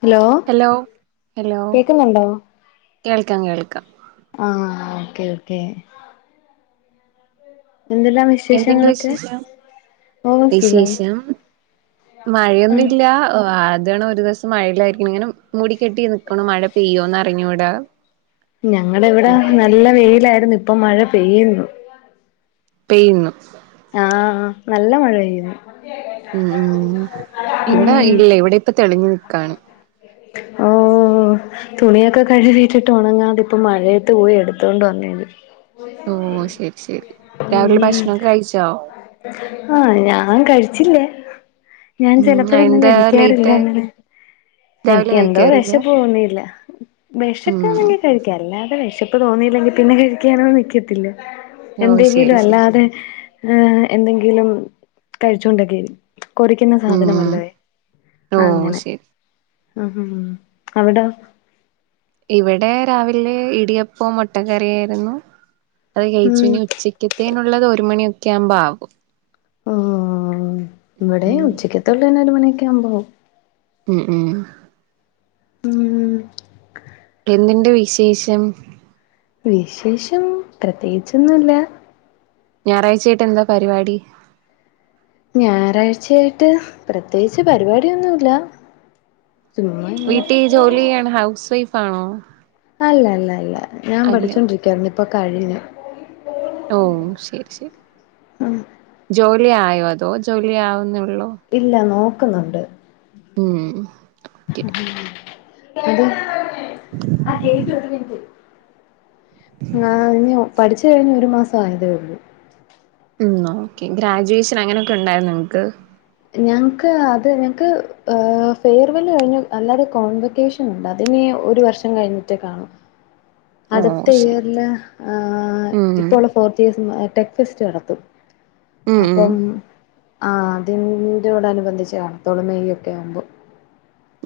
Hello hello hello. കേക്കുന്നുണ്ടോ കേൾക്കകേൾക്കാം. ആ ഓക്കെ ഓക്കെ. എന്തെല്ലാം എന്തിണ്ട് വിശേഷങ്ങളൊക്കെ വിശേഷം ഓ സുഖം വിശേഷം മഴയൊന്നുല്ല ഓ ആത് ഇതാണ് ഒരുദീസം മഴയില്ലായിരിക്കണ് ഇങ്ങനെ മൂടി കെട്ടി നിക്കണൂ മഴ പെയ്യോന്നറിഞ്ഞുടാ. ഞങ്ങളെവിടെ നല്ല വെയിലായിരുന്നു ഇപ്പം മഴ പെയ്യുന്നു. പെയ്യുന്നു. ആ നല്ല മഴ പെയ്യണ്. ഉം ഉം ഉം ഇവിടെ ഇല്ല ഇവിടെപ്പ തെളിഞ്ഞു നിക്കാണ്. ഓ. ഓ തുണിയൊക്കെ കഴുകീട്ടിട്ട് ഒണങ്ങാതിപ്പം മഴയേത്ത് പോയി എടുത്തൊണ്ട് വന്നേണ്. ഓ ശെരി ശെരി. ഉം ആ ഞാൻ കഴിച്ചില്ല ഞാൻ ഉം ചെലപ്പഴന്നും എന്താ ലേറ്റ് കഴിക്കാറില്ലങ്ങനെ. രാവിലെ എനിക്കെന്തോ കഴിക്കാറില്ല വെശപ്പോന്നില ഉം വെശക്കാന്നെങ്കി കഴിക്കും അല്ലാതെ വെശപ്പ് തോന്നിലങ്കി പിന്നെ കഴിക്കാനൊന്നും നിക്കത്തില്ല ഓ എന്തെങ്കിലും ശരി ശരി അല്ലാതെ ഏ എന്തെങ്കിലും കഴിച്ചോണ്ടോക്കെ കൊറിക്കുന്ന ഉം സാധനം വല്ലവേ ഓ അങ്ങനെ ശരി ഉം ഉം ഉം അവട ഇവിടെ രാവിലെ ഇടിയപ്പം മൊട്ടക്കറിയാരുന്നു. അത് കഴിച്ചു ഉം ഇനി ഉച്ചക്കത്തേനൊള്ളത് ഒരു മണിയൊക്കെയാമ്പം ആവും. ആ ഇവിടെ ഉം ഉച്ചക്കത്തൊള്ളെ ഒരു മണിക്കയാമ്പാവും. ഉം ഉം എന്തിണ്ട് വിശേശം? വിശേഷം പ്രത്യേകിച്ചൊന്നുല്ല ഞാറാഴ്ചായായിട്ടെന്താ പരിവാടി? ഞായറാഴ്ച്ചായിട്ട് പ്രത്യേകിച്ച് പരിവാട്യൊന്നുല്ല വീട്ടി ജോലി ചെയ്യാണ് ഹൗസ് വൈഫാണോ? അല്ല ല്ല ല്ല ല്ല ഞാൻ പഠിച്ചോണ്ടിരിക്കായ്‌ര്ന്നു ഇപ്പൊ കഴിഞ്ഞു. ഓഹ് ശെരി ശെരി. ഉം ജോലി ആയോ അതോ ജോലി ആവ്ന്നൊ ഇല്ല നോക്ക്ന്ന്ണ്ട്. ഉം ഓക്കെ എടി ആ ചേച്ചി ഒരുമിന്നിറ്റ് ആഹ് ഞു പഠിച്ച് കഴിഞ്ഞ് ഒരു മാസ ആയതേ ഉള്ളു ഉം ഓക്കെ ഗ്രാജുവേഷൻ അങ്ങനെയൊക്കെ ഉണ്ടായിരുന്നൊ നിങ്ങക്ക് ഞങ്ങക്ക് അത് ഞങ്ങക്ക് ഫെയർവെല് കഴിഞ്ഞു. അല്ലാതെ കോൺവെക്കേഷൻ ഉണ്ട് അതിനി ഒരു വർഷം കഴിഞ്ഞിട്ടേ കാണു ഓ അടുത്ത ശരി ഇയറില് ഉം ഇപ്പോള്ള ഫോർത്ത് ഇയേസ് ടെക് ഫെസ്റ്റ് നടത്തും ഉം അപ്പം ആ അതിൻ്റോട നുബന്ധിച്ച് കാണത്തൊള്ള് മെയ് ഒക്കെ ആവുമ്പോ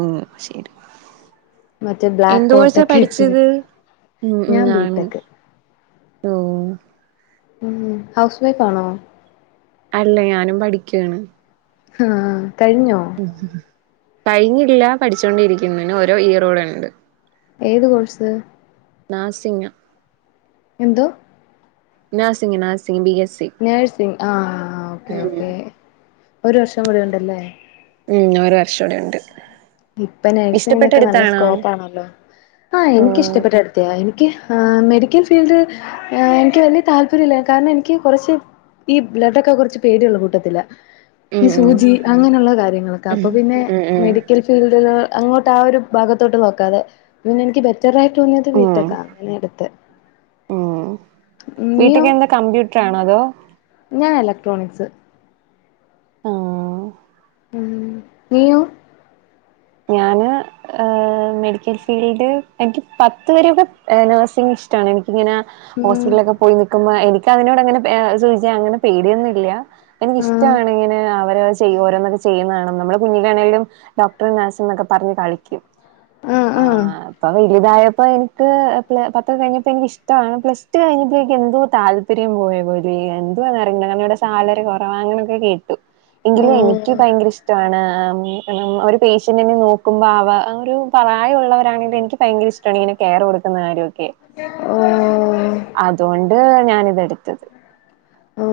ഓഹ് ശരി മറ്റേ ബ്ലാക്ക് എന്ത് കോഴ്സാ കോട്ടൊക്കെ ഇട്ട് പഠിച്ചത് ഉം ഞാൻ ഞാണും ബിടെക് ഓഹ് ഉം ഹൗസ് വൈഫാണോ അല്ല ഞാനും പഠിക്കുവാണ് ഹാ കഴിഞ്ഞോ കഴിഞ്ഞില്ല പഠിച്ചോണ്ടിരിക്കുന്ന് ഇനി ഓരോ ഇയറോടെ ഉണ്ട് ഏത് കോഴ്സ് നാഴ്സിംഗാ എന്ത നാഴ്സങ്ങ nursing B S C nursing ആ ഓക്കേ ഉം ഓക്കേ ഒരു വർഷം കൂടെ ഉണ്ടല്ലേ ഉംഒരു വർഷം കൂടെ ഉണ്ട് ഇപ്പൊ ഇഷ്ടപ്പെട്ട നഴ്സിങ്ങിനൊക്കെ നല്ല എടുത്താണോ സ്കോപ്പാണല്ലോ ആഹ ഓ എനിക്ക്ഷ്ടപ്പെട്ട എടുത്തയാ എനിക്ക് ആ മെഡിക്കൽ ഫീൽഡ് എനിക്ക് വലിയ താല്പര്യ ഇല്ല കാരണം എനിക്ക് കുറച്ച് ഈ ബ്ലഡൊക്ക കുറച്ച് പേടിയള്ള കൂട്ടത്തിലാ ഉം ഉം സൂചി അങ്ങനെയുള്ള കാര്യ നിങ്ങൾക്ക് ഉം അപ്പേ പിന്നെ ഉം മേടി അങ്ങോട്ട് ആ ഒരു ഭാഗത്തോട്ട് നോക്കാതെ പിന്നെ എനിക്ക് ബെറ്ററ ആയിട്ട് തോന്നിയത് ഉം ഉം വീക്കാ അങ്ങനെ എടുത്ത് [unintelligible] ഉം ബീട്ടക്ക് എന്താ കമ്പ്യൂട്ടർാണോ അതോ എലക്ട്രോണിക്സ് ആഹ് ഉ നീയൂ ഞാന് മെഡിക്കൽ ഫീൽഡ് എനിക്ക് പത്ത വരൊക്കെ നേഴ്സിംഗ ഇഷ്ടമാണ് എനിക്ക് ഇങ്ങനെ ഉം ഹോസ്പിറ്റലിലൊക്കെ പോയി നിക്കുമ്പോ എനിക്കതിനോട് അങ്ങനെ അങ്ങനെ പേടിയൊന്നും ഇല്ല എനിക്ക ആഹ് ഇഷ്ടമാണ് ഇങ്ങനെ അവര് ചെയ്യും ഓരോന്നൊക്കെ ചെയ്യുന്ന കാണുമ്പ നമ്മുടെ കുഞ്ഞിലാണെങ്കിലും ഡോക്ടർ നഴ്സ് നക്ക പറഞ്ഞ് കളിക്കു ആഹ് ആ ആഹ് ഇപ്പ വലുതായ ഇപ്പൊ എനിക്ക് പത്ത്കഴിഞ്ഞപ്പോ എനിക്ക് ഇഷ്ടമാണ് പ്ലസ് ടു കഴിഞ്ഞപ്പോേക്ക് എന്തോ താല്പര്യം പോയ പോല എന്തു വന്ന അറിയല്ലഅവിടെ സാലറി കുറവാങ്ങനൊക്കെ കേട്ടു എങ്കിലും എനിക്ക് ഓഹ് ഭയങ്കര ഇഷ്ടമാണ് പക്ഷങ്കി നോക്കുമ്പോ ആ അവ ഒരു പ്റായ ഉുള്ളവരാണെങ്കിൽ എനിക്ക് ഭയങ്കര ഇഷ്ടമാണ് ഇങ്ങനെ കെയർ കൊടുക്കുന്ന കാര്യൊക്ക ഓഹ് ക്കെഅതുകൊണ്ട് ഞാനിതെടുത്തത്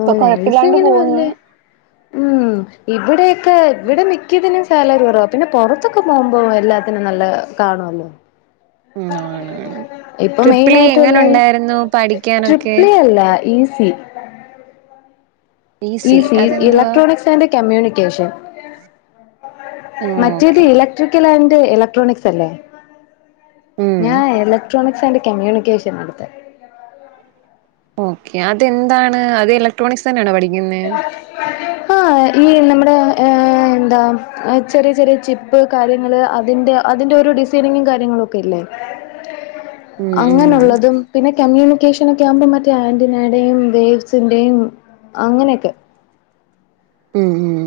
ഇപ്പൊ കൊഴപ്പില്ലാണ്ട് നഴ്സിങ്ങിന് പോകുന്നു വല്യ ഉം ഇവിടെയൊക്കെ ഇവിടെ മിക്കതിന് സാലറി കുറവാ പിന്നെ പുറത്തൊക്കെ പോകുമ്പോ എല്ലാത്തിനും നല്ല കാണുവല്ലോ ഉം ആണ് ആണ് ഇപ്പൊ മെയിൻ ട്രിപ്പിളി ആയിട്ട് എങ്ങനെ എല്ലരും ഉണ്ടായിരുന്നു പഠിക്കാനൊക്കെ ട്രിപി ലി അല്ല ഈ ഉം ഈസി ഇലക്ട്രോണിക്സ് ആൻഡ് കമ്യൂണിക്കേഷൻ മറ്റേത് ഓക്കെ ഇലക്ട്രിക്കൽ ആൻഡ് ഇലക്ട്രോണിക്സ് അല്ലേ ഉം ഞാൻ ഇലക്ട്രോണിക്സ് ആൻഡ് കമ്മ്യൂണിക്കേഷൻ എടുത്ത് ഓക്കെ അതെന്താണ് അത് ഇലക്ട്രോണിക്സ് തന്നെയാണ് പഠിക്കുന്നത് ആഹ ഈ നമ്മുടെ എന്താ ചെറിയ ചെറിയ ചിപ്പ് കാര്യങ്ങള് അതിന്റെ അതിന്റെ ഓരോ ഡിസൈനിങ്ങും കാര്യങ്ങളും ഒക്കെ ഇല്ലേ ഉം ഉം അങ്ങനെുള്ളതും പിന്നെ കമ്മ്യൂണി ൻ കേഷൻ ഒക്കെ ആകുമ്പോ മറ്റേ ആന്റനയുടെയും വേവ്സിന്റെയും അങ്ങനെയൊക്കെ ഉം ഉം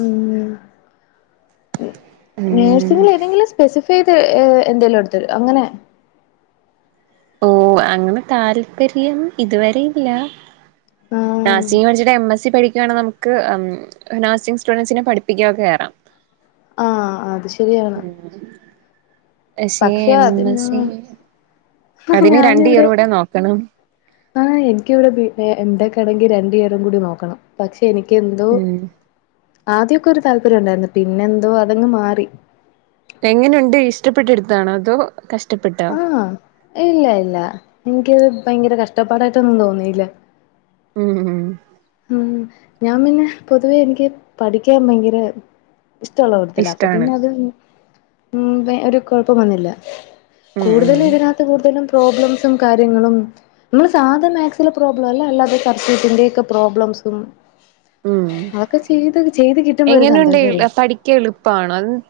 ഉം ഉം നേഴ്സിങ്ങിൽ ഏതെങ്കിലും സ്പെസിഫൈ്ത് എന്തേലും എടുത്തരു അങ്ങനെ [unintelligible] ഓ അങ്ങനെ താല്പര്യം ഇതുവരെയില്ല ആഹ് നാഴ്സിങ് പഠിച്ചിട്ട് എം എസ് സി പഠിക്ക ക്കുകയണെങ്കനമുക്ക് നഴ്സി സ്റ്റുഡൻസിനെ പഠിപ്പിക്കുകയൊക്കെ കേയറാം ആഹ അത് ശരിയാണ് പക്ഷേ പക്ഷെ എം അത് എസ് സി അതിന് രണ്ട് ഞാനിവിടെ ഇയർ കൂടെ നോക്കണം ആ എനിക്ക്ിവിടെ ക്കാണെങ്കി രണ്ടു നേരംകൂടി നോക്കണം പക്ഷെ എനിക്ക് എന്തോ ഉം ആദ്യമൊക്കെ ഒരു താല്പര്യം ഉണ്ടായിരുന്നു പിന്നെന്തോ അതങ് മാറി എങ്ങനെയുണ്ട് ഇഷ്ടപ്പെട്ടെടുത്താണോ അതോ കഷ്ടപ്പെട്ടോ ആഹ ഇല്ല ഇല്ല എനിക്ക് ഭയങ്കര കഷ്ടപ്പാടായിട്ടൊന്നും തോന്നില്ല ഉം ഉം ഞാൻ പിന്നെ പൊതുവേ എനിക്ക് പഠിക്കാൻ ഭയങ്കര ഇഷ്ടമുള്ള കൂടത്തില അപ്പൊ ഇഷ്ടാണ് പിന്നെ അത് ഉ ഒരു കൊഴപ്പോം വന്നില്ല ഉം കൂടുതലും ഉം ഇതിനകത്ത് കൂടുതലും പ്രോബ്ലംസും കാര്യങ്ങളും നമ്മള് സാധാ മാക്സിലെ പ്രോബ്ലം അല്ല അല്ലാതെ സബ്ജക്റ്റിന്റെ ഒക്കെ- പ്രോബ്ലംസും ഉം അതൊക്കെ ചെയ്ത് ചെയ്ത് കിട്ടുമ്പോ ഒരു എങ്ങനെ ഉണ്ട് സന്തോഷല്ലേ പഠിക്കാൻ എളുപ്പണോ അ-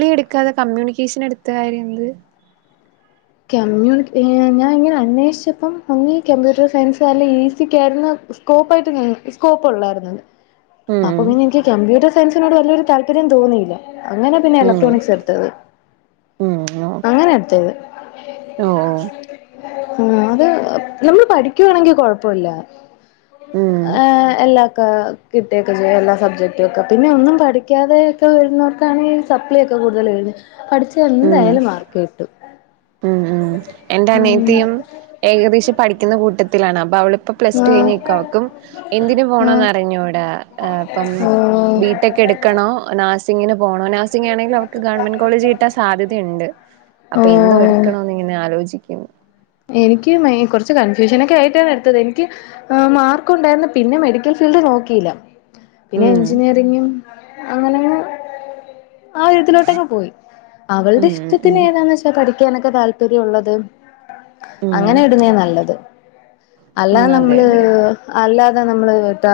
ളിയും എടുക്കാതെ കമ്മ്യൂണിക്കേഷൻ എടുത്ത കാര്യം എന്ത് കമ്മ്യൂണി ഞാൻ ഇങ്ങനെ അന്വേഷിച്ചപ്പം ഒന്നുകി കംമ്പ്യൂട്ടർ സയൻസ് അല്ലെങ്കി എസിക്കായിരുന്നു സ്കോപ്പായിട്ട് നി സ്കോപ്പ് ഉള്ളായിരുന്നോ ഉം അപ്പം ഇനി എനിക്ക് കമ്പ്യൂട്ടർ സയൻസിനോട് വല്ലൊരു താല്പര്യം തോന്നിയില്ല അങ്ങനെ പിന്നെ ഉം ഇലക്ട്രോണിക്സ് എടുത്തത് ഉം അങ്ങനെ എടുത്തത് ഓ [unintelligible] ആ അത് നമ്മള് പഠിക്കുവാണെങ്കിൽ കൊഴപ്പമില്ല ഉം ഏ എല്ലാ- കിട്ടുകയൊക്കെ ചെയ്യാം എല്ലാ സബ്ജക്റ്റും ഒക്കെ പിന്നെ ഒന്നും പഠിക്കാതെയൊക്കെ വരുന്നവർക്കാണ് ഈ സപ്ലി ഒക്കെ- കൂടുതൽ കഴിഞ്ഞ് പഠിച്ച ഉം എന്തായാലും മാർക്ക് കിട്ടും ഉം ഉം എന്റെ ഉം അനിയത്തിയും ഏകദേശം പഠിക്കുന്ന കൂട്ടത്തിലാണ് അപ്പൊ അവള്- ഇപ്പൊ പ്ലസ് ടു കഴിഞ്ഞ് ആഹ് നിക്കുവാണ് അവക്കും എന്തിന് ആഹ് പോണോന്ന് അറിഞ്ഞുടാ അപ്പം ഓഹ് ബിടെക് എടുക്കണോ നാഴസിങ്ങിന് പോണോ നാസ് - സിങ്ങാണെൽ അവൾക്ക് ഗവൺമെന്റ് കോളേജ് കിട്ടാൻ സാധ്യതുണ്ട് അപ്പൊ എന്തോ ഓഹ് എടുക്കണന്നിങ്ങനെ- ആലോചിക്കുന്നു എനിക്ക് കൊറച്ച് കൺഫ്യൂഷൻ ഒക്കെ ആയിട്ടാണ് എടുത്തത് എനിക്ക് മാർക്ക് ഉണ്ടായരുന്നു പിന്നെ മെഡിക്കൽ ഫീ ൽ ഫീഡ് നോക്കിയില്ല പിന്നെ ഉം എഞ്ചിനീറിങ്ങും അങ്ങനെ - ആ വിധത്തിലോട്ടങ്ങങ് പോയി അവള്ടെ ഉം ഇഷ്ടത്തിന് ഉം ഏതാന്ന് വെച്ചാ പഠിക്ക് നൊക്കെ താല്പര്യം ഉള്ളതും അങ്ങനെ ഉം വിടുന്നേ നല്ലത് അല്ല അതെ അതെ നമ്മള് അതെ അല്ലാ അല്ലാതെ നമ്മള് വിട്ടാ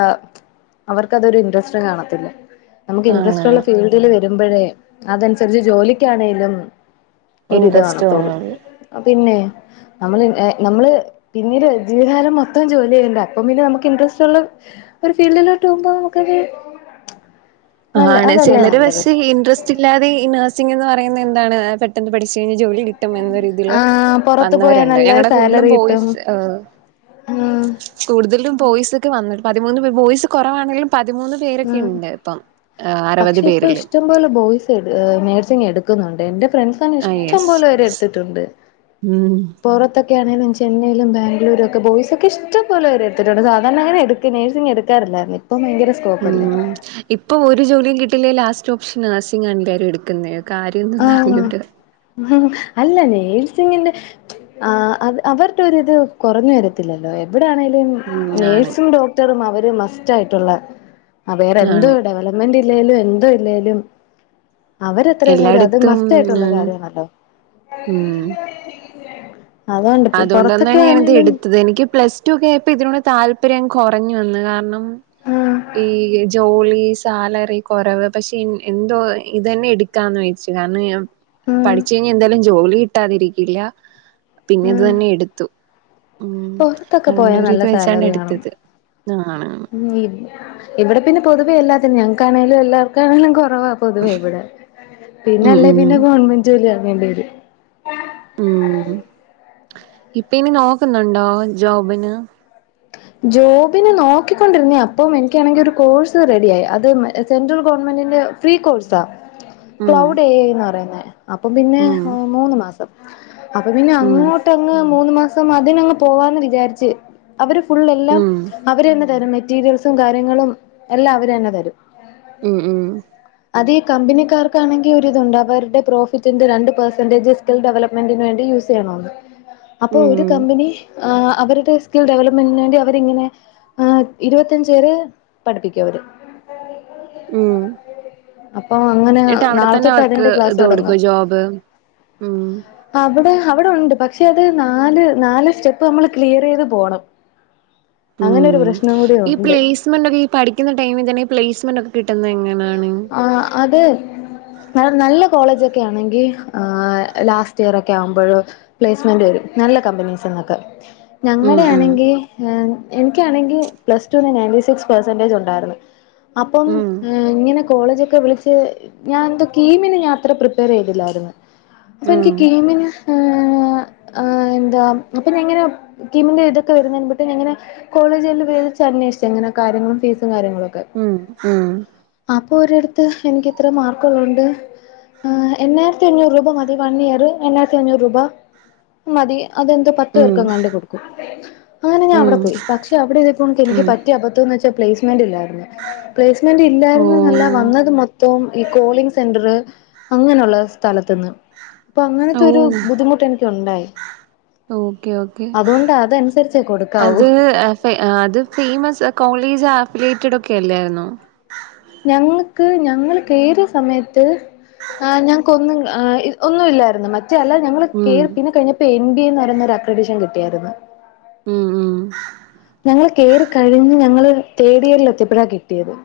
അവർക്ക് അതൊരു ഇന്റസ്റ്റ് കാണെത്തില്ലെ നമുക്ക് ഇൻട്രസ്റ്റ് ഇള്ള ആണാണ് ഫീൽഡില് വരുമ്പഴേ അതൻസരിച്ച് ജോലിക്കാണെേലും ഒരിത് ഇൻട്രസ്റ്റ് കാണത്തോളു തോന്നുന്നത് അപിന്നെ നമ്മള് നമ്മള് പിന്നീട് ജീവിതകാലം മൊത്തം ജോലി ചെയ്യുണ്ട അപ്പ പിന്നെ നമുക്ക് ഇൻട്രസ്റ്റ് ഉള്ള ഒരു ഫീൽഡിലോട്ട് പോകുമ്പോ നമുക്കത് നല്ല ആണ് അതല്ലേ ചെലര് നല്ലത് പക്ഷെ ഇന്റസ്റ്റ് ഇല്ലാതെഈ നഴ്സിംഗ എന്ന് പറ പറയുന്നതെന്താണ് പെട്ടെന്ന് പഠിച്ച് കഴിഞ്ഞാ ജോലി കിട്ടും എന്ന രീതീല് ആ പുറത്ത് പോയാ വന്നവര്ണ്ട് നല്ല ഞങ്ങടെ കൂടുതലും സാലറി കിട്ടും ബോയിസ് ഹ് ഉം കൂട്തലും ബോയ്സ് ഒക്കെ വന്ന് പതിമൂന്ന് പേ ബോയ്സ് കൊറവാണേലും പതിമൂന്ന് പേരൊക്കെ ഉം ഇണ്ട് ഇപ്പം അറുപത് പക്ഷെ ഇപ്പൊ പേരില് ഇഷ്ടംപോലെ ബോയ്സ് നേഴ്സിങ് എടുക്കുന്നുണ്ട് എൻ്റെ ഫ്രണ്ട്സ ന്നെ ആ ഇഷ്ടം യെസ് പോലെവരെ എട്ത്തിട്ട്ണ്ട് ഉം പൊറത്തൊക്കെ ഒക്കെ ആണേലും ചെന്നൈയിലും ബംഗ്ലൂരൊക്കെ ബോയ്സൊക്കെ ഇഷ്ടം പോലെരെ എട്ത്തിട്ടുണ്ട് സാധാരണ അങ്ങനെ എടുക്കെ നഴ്സിങ് എടുക്കാറില്ലാ ല്ലാതെ ഇപ്പം ഭയെങ്കര സ്കോ ഉം ഇപ്പൊ ഒരു ജോലിയും കിട്ടില്ലേല് ലാസ്റ്റ് ഓപ്ഷൻ നഴ്സിംഗ് ആണല്ലാരും എടുക്കുന്നെ ആഹ് അഹ് അല്ലന്നെ ണ്ട് ആഹ് അവര്ട്ടൊര് ഇത് കൊറഞ്ഞ് വരത്തില്ലല്ലോ [unintelligible] ഇവിടേ ആണെലും ഉം ആണ് നെഴ്സും ഡോക്ടറും അവര് മസ്റ്റ് ആയിട്ട്ള്ള വേറെന്ത് ആണ് ഡെവലപ്മെന്റ് ഇല്ലേലും എന്തു ഇല്ലേലും അവരെത്രേയും അത് എല്ലായിടത്തും മസ്റ്റായിട്ടുള്ള കാര്യാണല്ലോ അതുകൊണ്ടാന്നെന്നെ ഞാനിത് ആണേലും എടുത്തത് എനിക്ക് പ്ലസ് ടു ക കേപ്പ് [unintelligible] ഇതിനോട് താല്പര്യം [unintelligible] കൊറഞ്ഞു വന്ന്കാര്ണം ആഹ് ഈ ജോലി ഈ സാലറി കൊറവ പക്ഷെ ഇൻ എന്തോ ഇതെനെ ഇട്ക്കാന്ന് വെച്ച് കാരണം [unintelligible] ആഹ് പഠിച്ച് കഴിഞ്ഞാ എന്തായാലും ജോലി കിട്ടാതിരിക്കില്ല പിന്നെത് തന്നെ എടുത്തു ഉം പുറത്തൊക്കെ അങ്ങനെ പോയാൽ ഒരു നല്ല ഇത് വെച്ചാണ് സാലറിയാണോ എടുത്തത് ആണ് ഉം ഇവിടെ പിന്നെ പൊതുവേ എല്ലാത്തിും ഞങ്ങക്കാണേങ്കലും എല്ലാർക്കാണേലും വാ പൊതുവേ ഇവിടെ ഉം പിന്നെല്ലേ ഉം പിന്നെ ഗവൺമെന്റ് ജോലിയാ വേണ്ടിയര് ഉം ഇപ്പ ഇനി നോക്കുന്നുണ്ടോ ജോബിന് ജോബിനെ നോക്കിക്കൊണ്ടിരുന്ന അപ്പം എനിക്കാണെങ്കിൽ ഒരു കോഴ്സ് റെഡിയ ആയി അത് സെൻട്രൽ ഗവൺമെന്റ് [unintelligible] ഫ്രീ കോഴ്സാ ഉം ക്ലൗഡ് ഏ ഐ എന്ന് പറയുന്നേ അപ്പൊ പിന്നെ ഉം മൂന്ന് മാസം അപ്പൊ പിന്നെ ഉം അങ്ങോട്ടങ്ങ് മൂന്ന് മാസം അതിനങ്ങ് പോവാന്ന് വിചാരിച്ച് അവര് ഫുൾ എല്ലാം ഉം അവര് തന്നെ തരും മെറ്റീരിയൽസും കാര്യങ്ങളും എല്ലാം അവര് തന്നെ തരും ഉം ഉം അതെ കമ്പനി ക ആർകാണെങ്കിൽ ഒരു തുണ്ട് അവരുടെ പ്രോഫിറ്റിന്റെ ര പെർസെൻ്റെജ് സ്കിൽ ഡെവലപ്മെന്റിന് വണ്ടി യൂസ് ചെയ്യണോ അപ്പോ ഉം ഒരു കമ്പനി അവരുടെ സ്കിൽ ഡെവലപ്പ് മേണ്ടി അവരിങ്ങനെ ആ ഇരുപത്തിഞ്ച് പേര് പഠിപ്പിക്ക അവര് ഉം അപ്പൊ അങ്ങനെ എന്നിട്ട് അവിടെ തന്നെ നാളെത്തൊട്ട് അവർക്ക് അതിന്റെ ക്ലാസ്സ് ഇത് തുടങ്ങാ കൊടുക്കും ജോബ് ഉം അവിടെ അവിടെ ഉണ്ട് പക്ഷ പക്ഷെ അത് നാല് നാല് സ്റ്റെപ്പ് നമ്മൾ ക്ലിയർ ചെയ്ത് പോകണം ഉം ഈ ഉണ്ട് പ്ലേസ്മെന്റ് ഒക്കെ ഈ പഠിക്കുന്ന ടൈമിൽ തന്നെഈ പ്ലേസ്മെന്റ്ക്കെ ആ അതെ നല്ല കോളേജ്ക്കെ ആണെങ്കിൽ ആ ലാസ്റ്റ് ഇയർ ഒക്കെ ആവുമ്പോഴ് പ്ലേസ്മെന്റ് വരും നല്ല കമ്പനീസ്നൊക്കെ ഉം ഞങ്ങടെ ഉം ആണങ്കിൽ ആ എനിക്കാണെങ്കിൽ പ്ലസടുന്ന് നയൻ്റി സിസ് പേഴ്സന്റജ് ഉണ്ടായിരുന്നു അപ്പോ ഇങ്ങനെ കോളേജൊക്കെ വിളിച്ച് ഞാൻ എന്താ കീമിന് ത്ര പ്ര ചൈതില്ലായിരുന്നു ഉം അപ്പം ഉം എനിക്ക് കീമിന് ആ എന്താ അപ്പൊ കിമിൻ്റെ ഇതൊക്കെ വരുന്ന ഞങ്ങനെ കോളേജി [unintelligible] അന്വേഷിച്ച എങ്ങനെ കാര്ങ്ങളും ഫീസും കാര്യങ്ങളും ഉം ഉം അപ്പൊ ഒരടത്ത് എനിക്ക്ത്ര മാർക്കുള്ളോണ്ട് ആ എണ്ണായിരത്തി അഞ്ഞൂറ് രൂപ മതി വൺ ഇയർ എണ്ണായിരത്തി അഞ്ഞൂറ് രൂപ മതി അതെന്തോ പത്ത് ഉം പേർക്കും കണ്ടി കൊടുക്കും അങ്ങനെ ഞാൻ ഉം അവിടെ പോയി പക്ഷെ അവിടെ ഇതിപ്പോ എനിക്ക് ഉം പറ്റിയ അബദ്ധം എന്ന് വെച്ചാ പെളയ്സ് മൻ്റില്ലാതെ പെളയ്സ് ന്റ് ഓ ഇല്ലായിരുന്നന്നല്ല വന്നത് മൊത്തം ഈ കോളിംഗ് സെന്റർ അങ്ങനെയുള്ള സ്ഥലത്തന്ന് അപ്പൊ ഓ അങ്ങനത്തെ ഒരു ബുദ്ധിമുട്ട് എനിക്ക്ണ്ടായി ഓക്കെ ഓക്കെ അത് കൊടുക്കാവൂ അത് ഫേമസ് കോളേജാ ഫിലിയേറ്റഡ് ഒക്കെ അല്ലായിരുന്നോ. ഞങ്ങക്ക് ഞങ്ങൾക്കേത് സമയത്ത് ഏ ഞങ്ങക്കൊന്നുംഏ ഒന്നുമില്ലായിരുന്നു മറ്റ [unintelligible] അല്ല ഞങ്ങള് ഉം പിന്നെ [unintelligible] കഴിഞ്ഞപ്പോ എൻ ബി എന്ന് പറയുന്നൊരു അക്രഡീഷൻ കിട്ടിയായിരുന്നു. ഉം ഉം ഞങ്ങള് കേറി കഴിഞ്ഞ് ഞങ്ങള് തേടിയിറൽ എത്തിയപ്പഴാ കിട്ടിയത്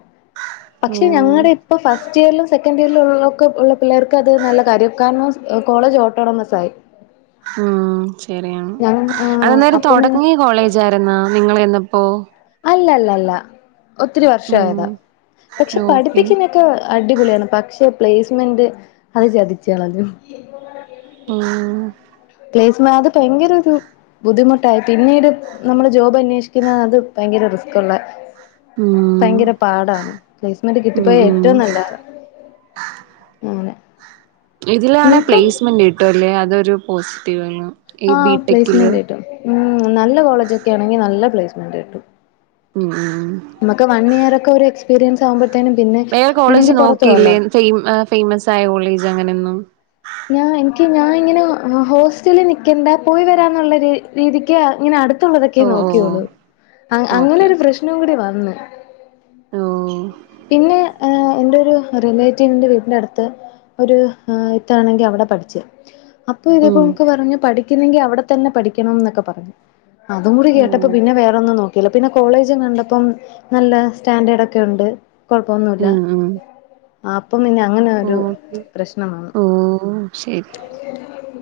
ഓ പക്ഷെ ഞങ്ങളുടെ ഇപ്പൊ ഫസ് ഫസ്റ്റ് ഇയറിലും സെക്കൻഡ് ഇയറിലും ഉള്ളോര്ക്ക് ഉള്ള പിള്ളേര്ക് അത് നല്ല കാര്യ കാരണം കോളേജ് ഓട്ടണമസായി. ഉം ശരിയാണ് ആഹ് അതെന്തായാലും അപ്പം പിന്നെ തൊടങ്ങിയ കോളേജായിരുന്നോ നിങ്ങള് ചെന്നപ്പൊ അല്ലല്ലല്ല ഒത്തിരി വർഷായതാ ഉം പക്ഷെ ഓക്കെ പഠിപ്പിക്കുന്നൊക്കെ അടിപൊളിയാണ് പക്ഷെ പ്ലേസ്മെന്റ് അത് ചതിച്ചളഞ്ഞു ആഹ് പ്ലേസ്മെ അത് ഭയങ്കര ഒരു ബുദ്ധിമുട്ടായി പിന്നീട് നമ്മള് ജോബ് അന്വേഷിക്കുന്നത് ഭയങ്കര റിസ്ക് ഉള്ള ഉം ഭയങ്കര പാടാണ് പ്ലേസ്മെന്റ് ഉം കിട്ടിപ്പോയാ ഉം ഏറ്റവും നല്ലത് അതാ അങ്ങനെ ഇതിലാണെ നിനക്കും പ്ലേസ്മെന്റ് കിട്ടുവല്ലേ അതൊരു പോസിറ്റീവാണ് ആ പ്ലേസ്മെന്റ് കിട്ടും. മ് നല്ല കോളേജൊക്കെയാണെങ്കി നല്ല പ്ലേസ്മെന്റ് കിട്ടും. ഉം ഉം നമുക്ക് വൺ ഇയർ ഒക്കെ ഒരു എക്സ്പീരിയൻസ് ആവുമ്പൊ വേറെ കോളേജ് നോക്കിയില്ലേ ഫെയ് ഫെയ്മസ് ആയ കോളേജ് അങ്ങനെയൊന്നും ഞാ എനിക്ക് ഞാൻ ഇങ്ങനെ ഹോസ്റ്റലിൽ നിക്കണ്ട പോയി വരാന്നുള്ള രീതിക്ക് ഇങ്ങനെ അടുത് ത്തുള്ളതൊക്കെ ഓ ഓ നോക്കിയുള്ളൂ ഓക്കെ അങ്ങനൊരു ഓക്കെ പ്രശ്നം കൂടി വന്നു. ഓ പിന്നെ എന്റൊരു റിലേറ്റീവിന്റെ വീടിന്റെ അടുത്ത് ഒരു ഇത്താണെങ്കി അവിടെ പഠിച്ച് അപ്പൊ ഉം ഇതേപോണക്ക് പറഞ്ഞു പഠി പഠിക്കുന്നെങ്കി അവിടെ തന്നെ പഠിക്കണംന്നൊക്കെ പറഞ്ഞു അതും കൂടി കേട്ടപ്പം ഉം പിന്നെ വേറെ ഒന്നും നോക്കിയില്ല പിന്നെ കോളേജ് കണ്ടപ്പം നല്ല സ്റ്റാൻഡേർഡ് ഒക്കെ ഉണ്ട് കുഴപ്പൊന്നുല്ല മ് മ് അപ്പം പിന്നെ അങ്ങനെ ഒരു ഓക്കെ പ്രശ്നം വന്നു മ് ശെരി